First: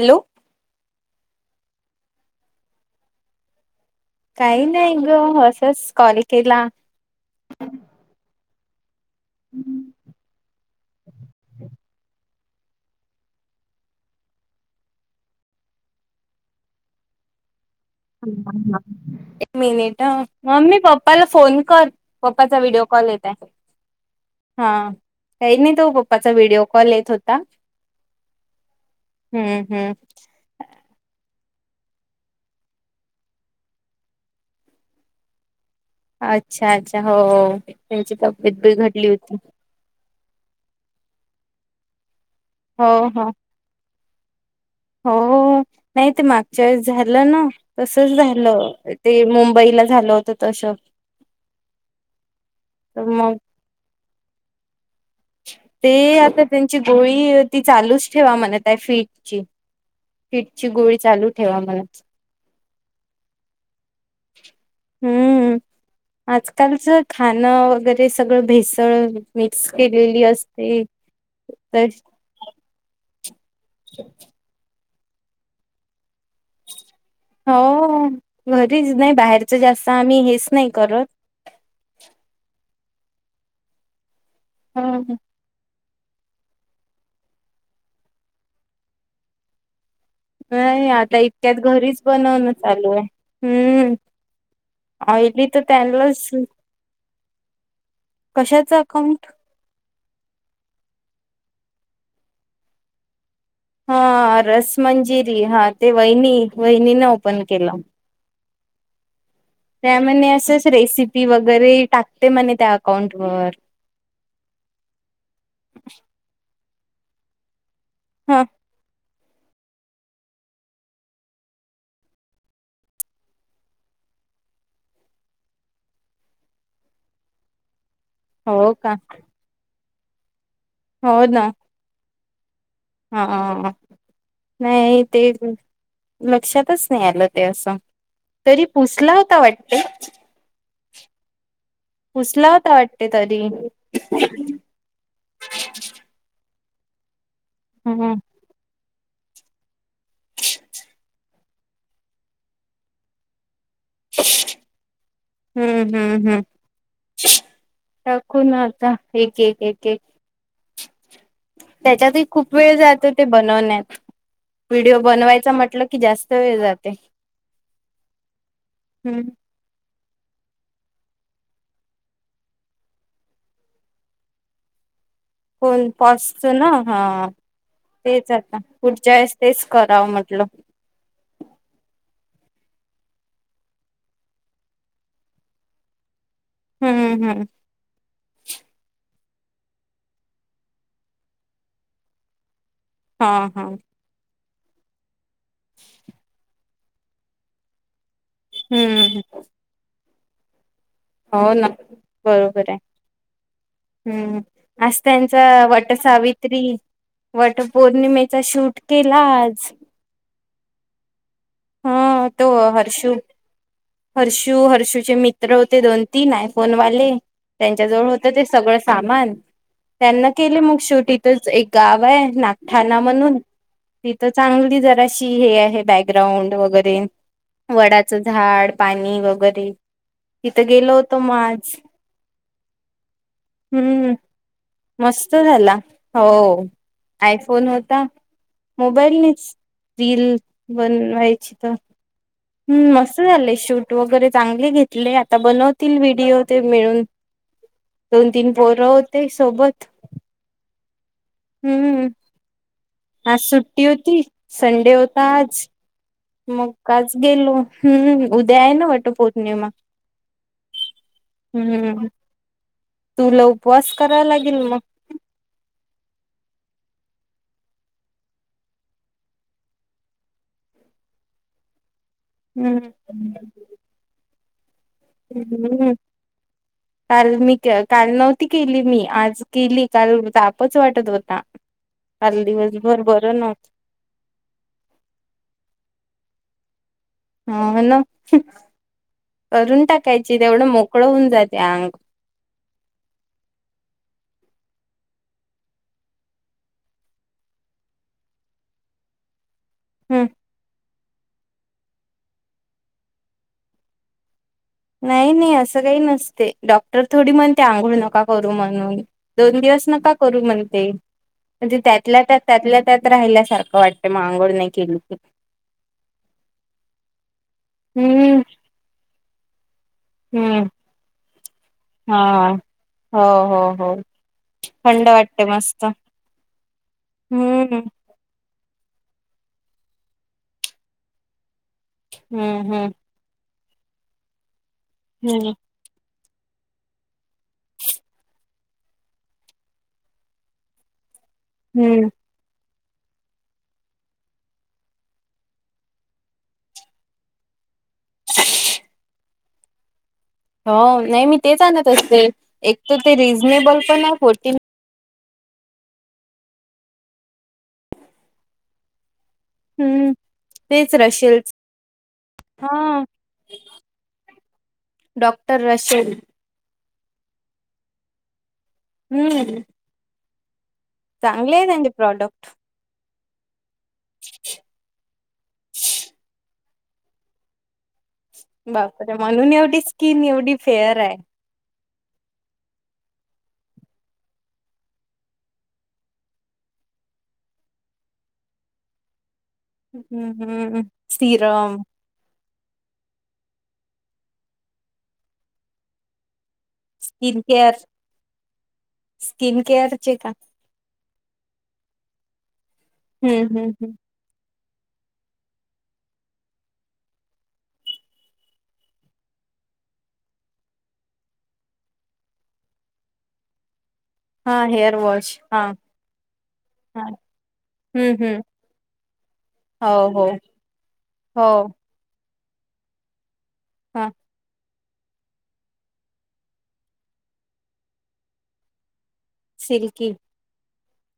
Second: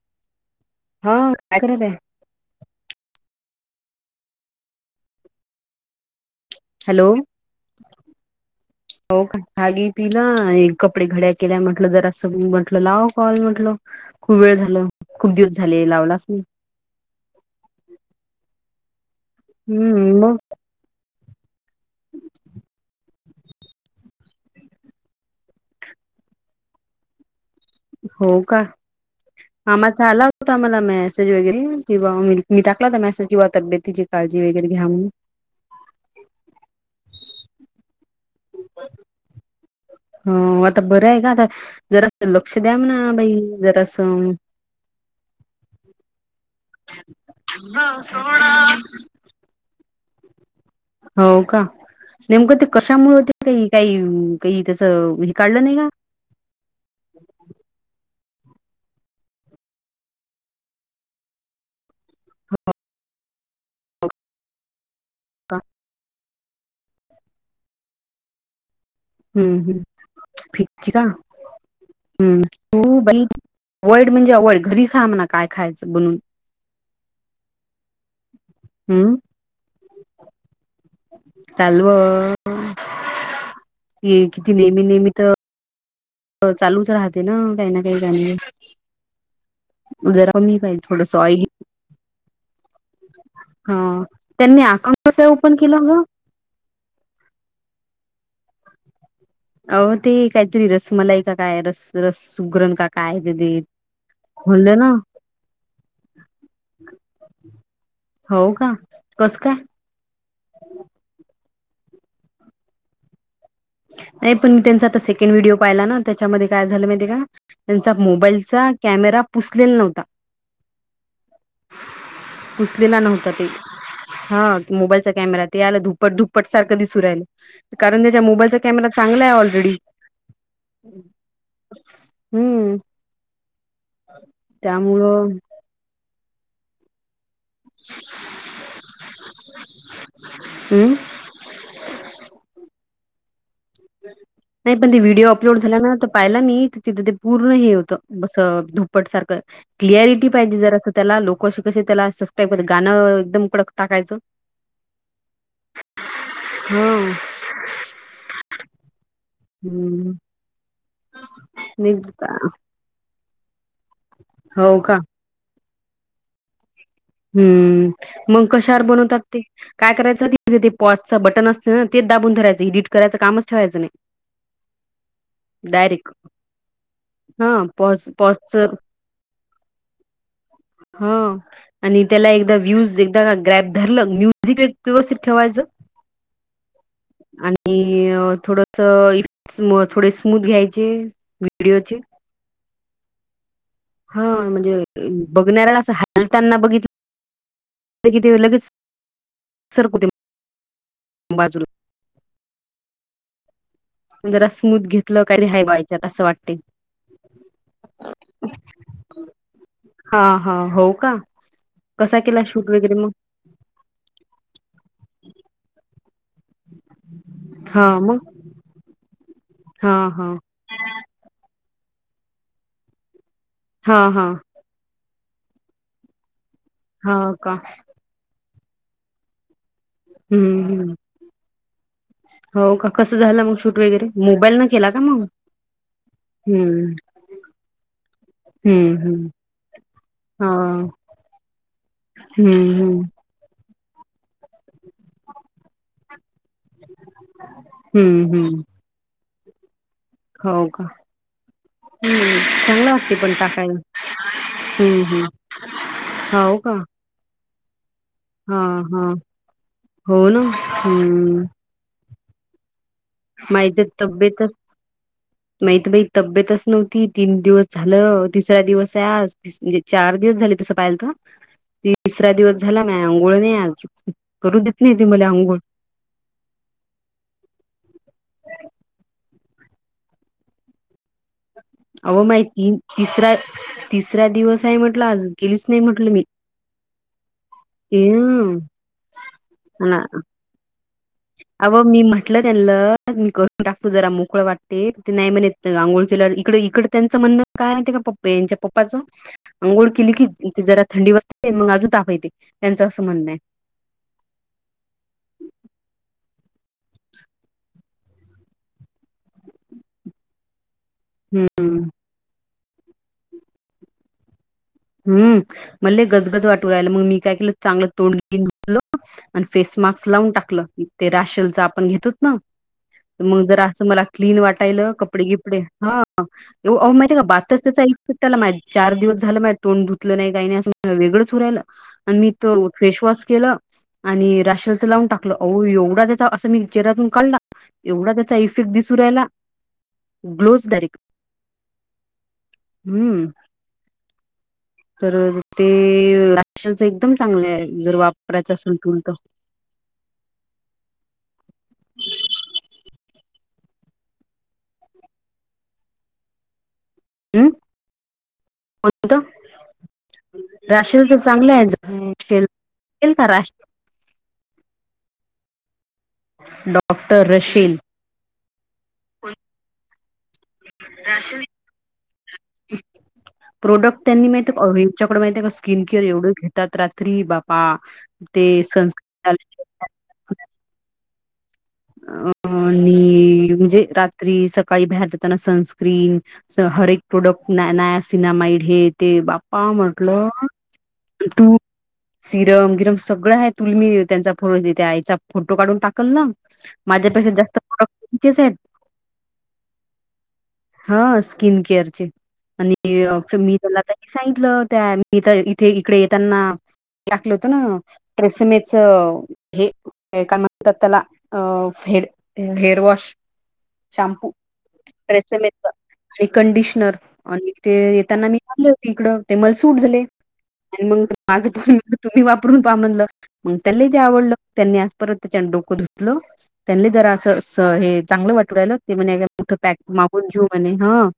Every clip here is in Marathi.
हॅलो हा काय करत आहे? काही नाही ग आसच कॉल केला. हॅलो हो का खाली पिला आणि कपडे घड्या केल्या म्हटलं जरासं म्हटलं लाव कॉल म्हंटल खूप वेळ झाल खूप दिवस झाले लावलाच नाही. एक मिनिट हम्म मग मम्मी प्प पाला फोन कर पप्पाचा व्हिडिओ कॉल येत आहे. हा काही नाही तो पप्पाचा व्हिडिओ कॉल येत होता. हो का, हम्म मामा हम्म चा आला होता मला मेसेज वगैरे! किंवा मी टाकला होता मेसेज किंवा तब्येतीची काळजी वगैरे घ्या म्हणून. अच्छा अच्छा हो त्यांची तब्येत बीघडली होती. हो आता बरं आहे का आता जरा अस लक्ष द्या हो म्हणा हो बाई जरा असं? हो! नाही ते मागच्या वेळेस झालं ना तसच झालं ते मुंबईला झालं होत हो का नेमकं ते तर कशामुळे ते मग काही काही काही? हे काढलं नाही का ते आता त्यांची गोळी ती चालूच ठेवा म्हणत आहे, फीटची फीट ची गोळी चालू ठेवा मणत हा! हम्म. [inaudible] आजकालच खाणं वगैरे सगळं भेस ळ हम्म मिक्स हम् केलेली असते फिक्ची का अवोइड म्हणजे अवोइड घरी खा म्हणा काय खायचं बनवून. हो घरी नाही हम्म बाहेरच जास्त तर आम्ही हेच नाही करत! चालव ये किती नेहमी नेहमी तर चालूच राहते ना काही ना काही काही. जर कमी खायच नाही थोडस आता ऑयली. इतक्यात घरीच बनवणं चालू आहे हम्म त्यांनी अकाउंट कस आयडी ओपन च केलं चालू ग असल. कशाच अकाउंट? अहो ते काहीतरी रसमलाई का काय रस रस सुग्रण का काय? ते हा रस म्हणलं ना मंजिरी हा ते वहिनी वहिनीने ओपन केलं. हो का कसं काय? त्या म्हणे असंच रेसिपी वगैरे टाकते म्हने त्या अकाउंटवर. नाही पण मी त्यांचा आता सेकंड व्हिडिओ पाहिला ना त्याच्यामध्ये काय झालं माहिती आहे का! त्यांचा ह मोबाईलचा कॅमेरा पुसलेला नव्हता. [inaudible] पुसलेला नव्हता ते. हा मोबाईलचा कॅमेरा ते आलं धुप्पट धुप्पट सारखं दिसु राहिलं. कारण त्याच्या मोबाईलचा हो कॅमेरा का चांगला आहे ऑलरेडी. हो ना! हम्म! हां नाही ते त्यामुळं लक्षातच नाही आलं ते असं, तरी पुसला होता वाटत. हम्म पूसला होता वाटते तरी. नाही पण ते व्हिडिओ अपलोड झाला ना पाहिला मी तिथं ते पूर्ण हे हम्म होतं अस धूप पट सारखं क्लियारीटी पाहिजे जरा स्वतःला. लोकं असं कशे त्याला सब्स्करायबर गाणं एकदम कडक टाकायचं. हम्म हम्म हम्म हा टाकू ना आता. एक एक एक एक हम्म त्याच्यातही खूप वेळ जातो ते बनवण्यात. हो का व्हिडिओ बनवायचा म्हटलं की जास्त वेळ जातो. हम्म मग कशावर बनवतात हम्म ते, काय कराय पॉजचं बटन असते ना तेच दाबून धरायचं, इडिट करायचं कामच ठेवायचं नाही. होन डायरेक्ट पॉजच ना हा. हा पॉज तेच पॉजच आता, पुढच्या वेळेस तेच करावं म्हटलं. हं! आणि त्याला एकदा व्ह्यूज एकदा ग्रॅप धरलं, म्युझिक व्यवस्थित ठेवायचं हम्म हम्म आणि थोडंसं इ थोडे स्मूद घ्यायचे व्हिडिओचे हं हं हं म्हणजे बघनाऱ्याला असं हालताना बघितलं काय की ते लगेच हम्म सरकु दे हो ना, बरोबर आहे. हं जरा स्मूथ आज घेतलं त्यांचा काही हाय वट व्हायच्यात असं वाटते सावित्री वटपौर्णिमेचा शूट केला आज. हा हा हो का कसा हा केला तो शूट वगैरे हर्षू, मग हर्षू हर्षूचे मित्र होते दोन तीन आयफोन वाले, हा त्यांच्याजवळ होत मग ते सगळं सामान. हा हा त्यांना केले मग शेवटी, तेच एक गाव आहे नागठाणा म्हणून. हा हा तिथं चांगली जराशी हे आहे बॅकग्राउंड वगैरे हा का वडाचं झाड पाणी वगैरे हम्म तिथं हम्म गेलो होतो म आज हो का कसं झालं मग शूट वगैरे हूं मोबाईल न केला का मग मस्त झाला हो, हम्म आयफोन होता. हम्म हम्म मोबाईलनेच रील हा बनवायची त हम्म हूं हम्म मस्त झालंय शूट वगैरे चांगले घेतले. आता बनवतील व्हिडिओ. ते मिळून हम्म दोन तीन हम्म पोरं होते सोबत हो का? हूं हम्म चांगलं वाटते पण आज टाकायला सुट्टी होती, संडे हम्म होता हम्म आज हो मग का काच गेलो हूं हूं उद्या आहे हां, ना हां. वटपौर्णिमा हो ना हूं हूं माही तर तब्येतच, लागेल मग माहीत बाई तब्येतच नव्ह ती तीन दिवस झालं, तिसरा दिवस आहे आज म्हणजे चार दिवस झाले तसं पाहिल त [inaudible] तिसरा दिवस झाला हम्म माही अंघोळ नाही आज करू द हूं काल मी का काल नव्हती केली मी आज गेली काल तापच वाटत होता अव काल माही तीन दिवसभर तिसरा बरं नव्हत तिसरा दिवस आहे, म्हटलं आज केलीच नाही म्हंटलं मी ह ना ते करून टाकायची तेवढं मोक अवं मी म्हटलं त्याना मी करून टाकतो जरा मुक कळ वाटते त नाही म्हणयेत आंगुळ किल्यावं इकड इकडं त्यांचं म्हणणं काय माहित का पप्पे यांच्या पप्पाचं अंघोळ केली कि जरा थंडी वाजते मग अजून ताप येते त्यांचं असं म्हणणं आहे. नाही, नाही असं काही नसते, डॉक्टर थोडी म्हणते आंघोळ नका करू म्हणून दोन दिव सं नका करू म्हणते, हम्म म्हणजे त्यातल्या, त्यातल्या त्यात राहिल्यासारख वाटते मग आंघोळ नाही केली की हूं मल लयी गजगज वाटू राहिलं मग मी काय केलं चांगलं तोंड हम्म बिन्ड धुतलं अन फेस मास्क लावून टाकलं हम्म ते राशलच आपण घेतोत ना. हा हो मग जर हो असं हो मला क्लीन वाटायल थंड कपडे वाटते गिपडे मस्त हा अ माहितीय का बाथच हम्म त्याचाय. त्याला माही चार दिवस झाला माय तोड धुतल नाही काही नाही असं वेगळंच हू राहील. आणि मी तो हम्म हम्म फेसवॉश केलं आणि राशलच लावून टाकलं हम्म अओ एवढा त्या अस मी चेहऱ्यातून काढला, एवढा त्याचा इफे क्ट दिसु रायला ग्लोज डायरेक हम्म. हम्म. तर ते राशनच एकदम चांगलं हाय, जर वापरायचं असेल तुल तर हो नाही मी तेच आणत असते. एक तर ते रिजनेबल पण हाय फोर्ट - - हम् हो का? हम्म तेच राशनचं रशील चांगलं हाय हा [unintelligible] डॉक्टर रशियल. Doctor Rachel. हम्म. राशेल चांगले आहे त्यांचे प्रॉडक्ट? प्रोडक्ट त्यांनी माह यांच्याकडे माहि का स्किन केअर एवढे घेतात रात्री बापा. ते बापरे! सनस्क्रीन म्हणून एवढी स्किन एवढी फेअर हाय. [unintelligible] आणि म्हणजे रात्री सकाळी बाहेर जाताना सनस्क्रीम हर एक प्रॉडक्ट नाय नाय - - हे ते बा्पा म्हटल हम्म, हम्म. तू सीरम, सिरम गिरम - - सगळं हाय तुल मी त्यांचा फज आईचा फोटो काढून टाकल ना. माझ्यापेक्षा स्किन जास्त केअर, प्रोडट त्याचेच आहेत. स्किन केअरचे का? हा स्किन केअरचे. आणि हम्म, मी हम्म, त्याला हम्म. सांगितलं त्या मी तर इथे इकडे येताना - - टाकल होतं ना प्रेसमेच हे काय म्हणतात त्याला अ - - हेड हेअर वॉश शॅम्पू. हां, हेअर वॉश ट्रेसेमेच हा. आणि कंडिशनर आणि ते हं, येताना मी हं. मारले होते इकड ते मले सूट झाले. हो, हो, आणि मग माझ हो. पण तुम्ही वाफ रून पहा म्हणलं मग त्याला ते हां, आवडलं. त्यांनी आज परत त्यानं डोकं धुतलं. त्यांनी जरा असं अस हे चांगलं वाटु राहिलं ते म्हणे मोठ पॅक मागून घेऊ म्हणे ह.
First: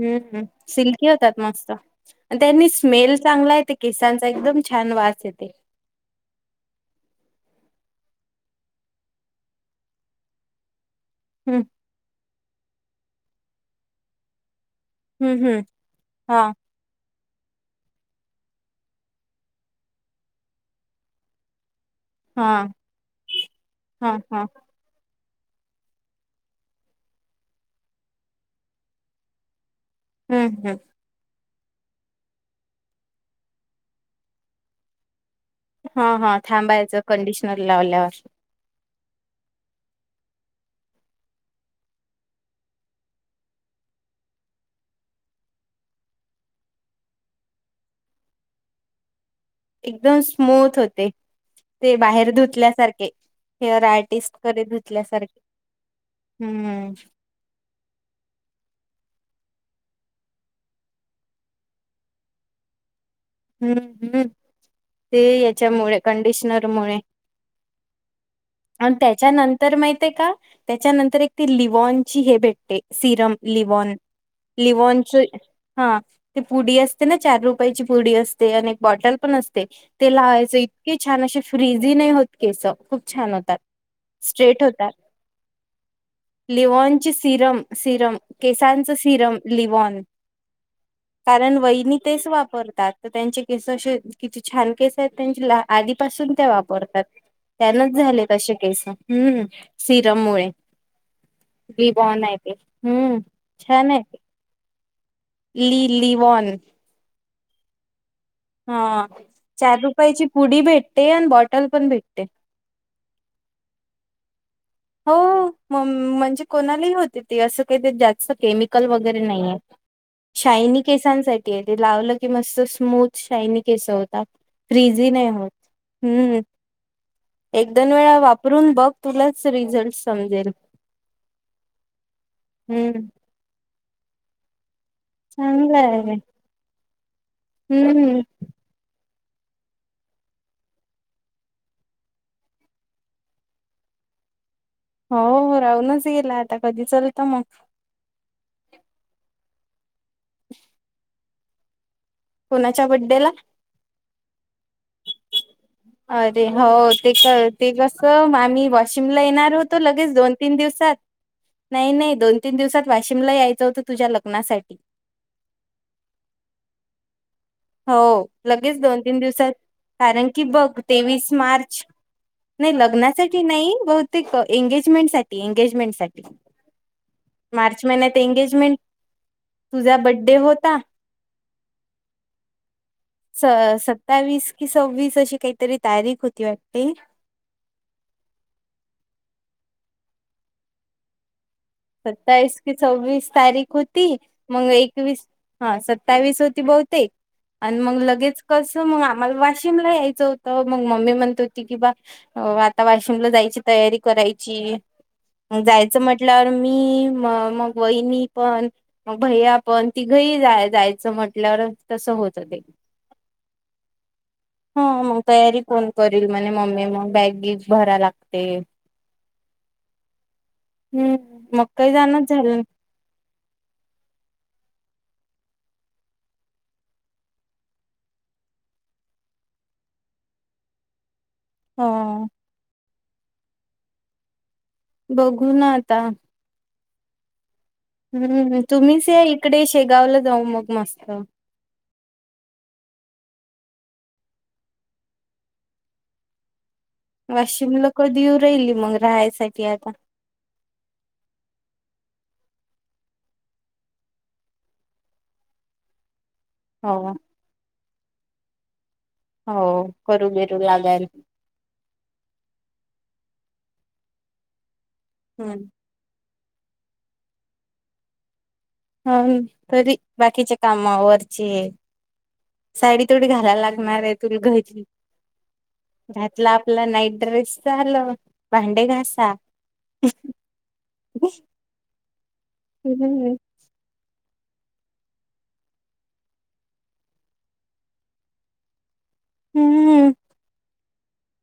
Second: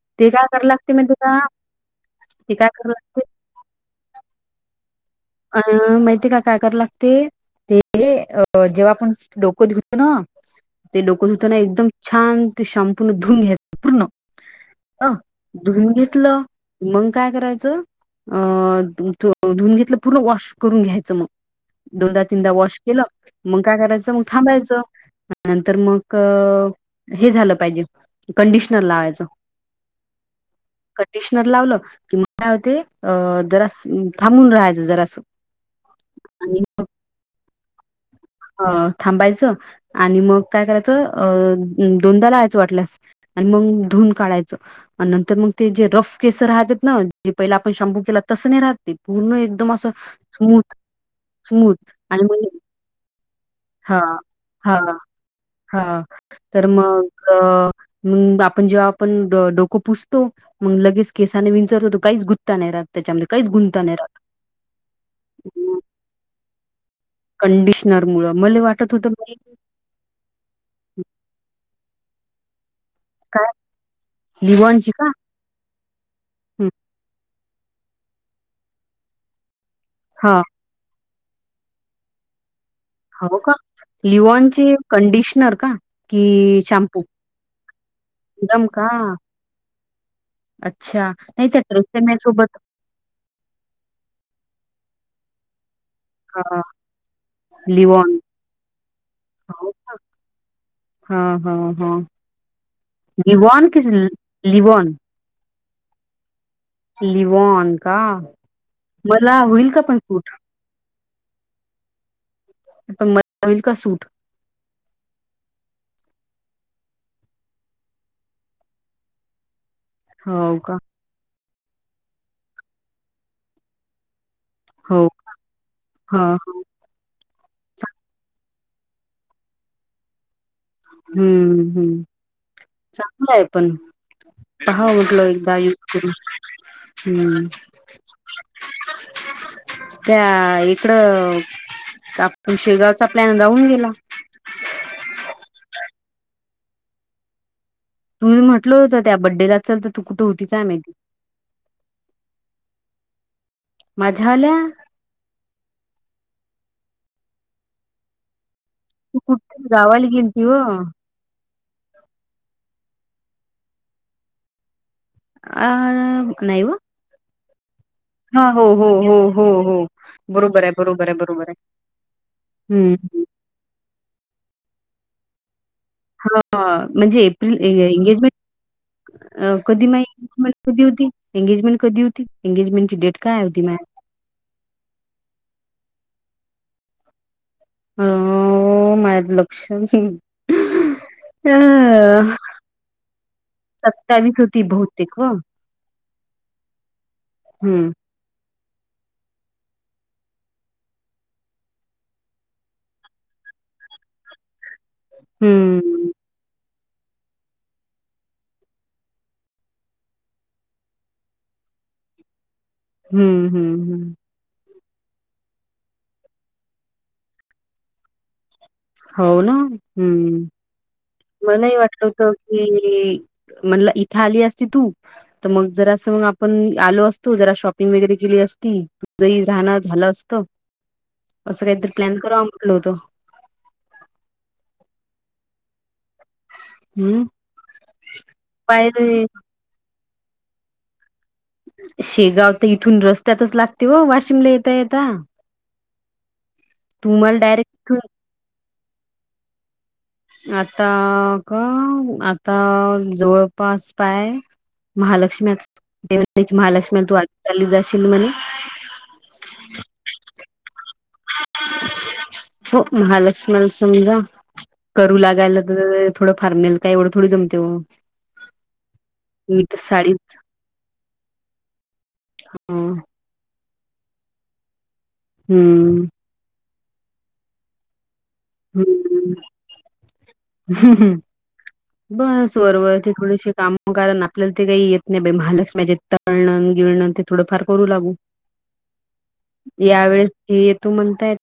हम्मम सिल्की होतात मस्त. ते काय त्यांनी कराय स्मेल लागते चांगला येते केसांचा एकदम छान. वास येते. अं माहिती का काय कराय लागतयं. ते अ जेव्हा आपण डोकं धुतोना ते डोकं धुताना हं, एकदम छान ते शाम्पू ने धून घ्यायचे पूर्ण - - अ हं, हं. धून घेतलं हां, मग. काय करायचं अ धुन घेतलं पूर्ण वॉश करून घ्यायचं मग - - दोनदा तीनदा हां, वॉश केलं मग काय करायचं, हां, मग हां. थांबायचं. नंतर मग हे झालं पाहिजे कंडिशनर लावायचं. हम्म, हम्म. नंतर लावलं की मग काय होतयं जरास थांबून राहायच जरास. हा हा. थांबायचं कंडिशनर लावल्यावर. ह थांबायचं आणि मग काय करायचं, अ दोनदा लावायचं वाटल्यास. आणि मग धुन काढायचं आणि नंतर मग ते जे रफ केसर राहतात, ना जे पहिला आपण शाम्पू केला तस नाही राहतते पूर्ण एकदम असं स्मूथ स्मूथ ते आणि बाहेर म्हण - - धुतल्यासारखे. हेअर आर्टिस्ट कडे धुतल्यासारखे. हा तर हम्म. मग आपण जेव्हा पण डोको पुसतो मग लगेच केसाने विचारतो तो काहीच गुत्ता नाही रात. हम्म हम्म ते याच्यामुळे कंडिशनरमुळे. कंडिशनर मुळ मला वाटत होतं त्याच्या बाई नंतर माहितय का त्याच्यानंतर एक ती लिवॉन - - चि हेे भेटते. सिरम काय लिवॉन लिवॉनची का लिवॉनच हा ते पुडी असते ना चार रुपे ची पुडी असते आणि बॉटल पण असते ते हा लावायच इतके - - छान असे फ्रीझी नाही होत केस खूप छान हो का? होतात. स्रेट लिओनचे होत कंडिशनर का? की leave in shampoo? Serum serum serum केसां का? सिरम लिवन अच्छा. नाही कारण त्या वहिनी ट्रेसेमे तेच सोबत वापरत तर त्यांचे केस असे किती छान केस आहेत. त्यां आधीपासून ते अ, वापरतात त्यानच लिवॉन. झाले कसे केस हम्म हो. सिरम मुळे हां, हां, बी हां. बॉनय त हम्म लिवॉन की छानानय ल त लिवॉन? लि लिवोन लिववोन का हा मला होईल चार का पण रुपयाची सूट? पुडी भेटते आणि बॉटल पण भेटते म का सूट हो म म्हणजे कोणालाही होते ते असं काही ते जास्त केमिकल वगैरे नाहीे हो का? शायनी केसांसाठी आहे ते लावलं की मस्त स्मूथ शायनी केस होता. फ्रीज हो. नाही हां, होतम् हां. एक दोन वेळा वापरून बघ तुला रिझल्ट समजेल हम्म हम्म हम्म चांगलंय पण पहा उठल एकदा युझ चांगलं आहे. करून हम्म त्या इकडं तर आपण शेगावचा प्लॅन राहून गेला हो राहूनच गेला आता कधी चलता मग तुम्ही म्हटलं होतं त्या बड्डेला चल तर तू कुठं होती काय माती कोणाच्या बड्डे ला मजा आली ह अरे हो ते ते कस आम् वाशिम तू ला येणार कुठे होतो गावाला लगेच दोन गेलती व. तीन दिवसात नाही नाही दोन तीन दिवसात वाशिमला यायचं होतं तुझ्या लग्नासाठी अ नाय हो लगेच दोन तीन हो दिवसात हो कारण की बरोबर बघ आहे बरोबर आहे तेवीस बरोबर आहे. मार्च नाही हम्म. लग्नासाठी नाही बहुतेक एंगेजमेंट साज अ म्हणजे एप्रिल ए मार्च महिन्यात एंगेजमेंट कधी तुझा बड्डे माजमेंट होता कधी होती एंगेजमेंट कधी होती एंगेजमेंटची डेट काय स होती माय? सत्तावीस कि सव्वीस अशी काहीतरी तारीख होती वटे अ माझ लक्ष च नय. सत्तावीस की सव्वीस तारीख होती, सत्तावीस होती मग बहुतेक व. एकवीस हा सत्तावीस होती, बहुतेक आणि हम्म. मग लगेच कस मग आम्हाला वाशिमला यायचं होतं. मग मम्मी म्हणत होती की बा आता वाशिमला जाय तयारी करायची हम्म म्हटल्यावर मी, म मग वहिनी पण, मग भैया पण, तिघही जा. जायचं म्हटल्यावर - [unintelligible] हम्म, हम्म, हम्म. ह मग तयारी कोण करील? म्हणे मम्मी मग बॅग-बिग भरा लागते. हाव न? हम्म, हम्म मग मलेही काही वाटलं जाणच होत झालं की - म्हणल इथे आली असती, तू त मग जरासं, आपण आलो असतो. जरा शॉपिंग वगैरे केल - [unintelligible] [inaudible] हा [unintelligible] बघू ना आता... हम्म - हूं, हूं, तुम्हीच या इकडे. शेगावला जाऊ मग मस्त. शेगाव तर इथून रस्त्यातच लागते व, वाशिमले येेता- येता. तुम्हाला डायरेक्ट वाशिमला इथून कधी येऊ राहिली? मग राहायसाठी आता. आता का? आता जवळपास पाय - हो [unintelligible] [unintelligible] हो, महालक्ष्मी समजा. हम्म [unintelligible] मी तर साडी [unintelligible] हम्म [unintelligible] हम्म. [unintelligible] घासा [unintelligible] [unintelligible] आपल्याला हम्म ते काही येत नाही. बाई महालक्ष्मीचेे तळणन-बिळणन ते थोडंफार करू लागू. या वेळेस हे येतो, म्हणतात.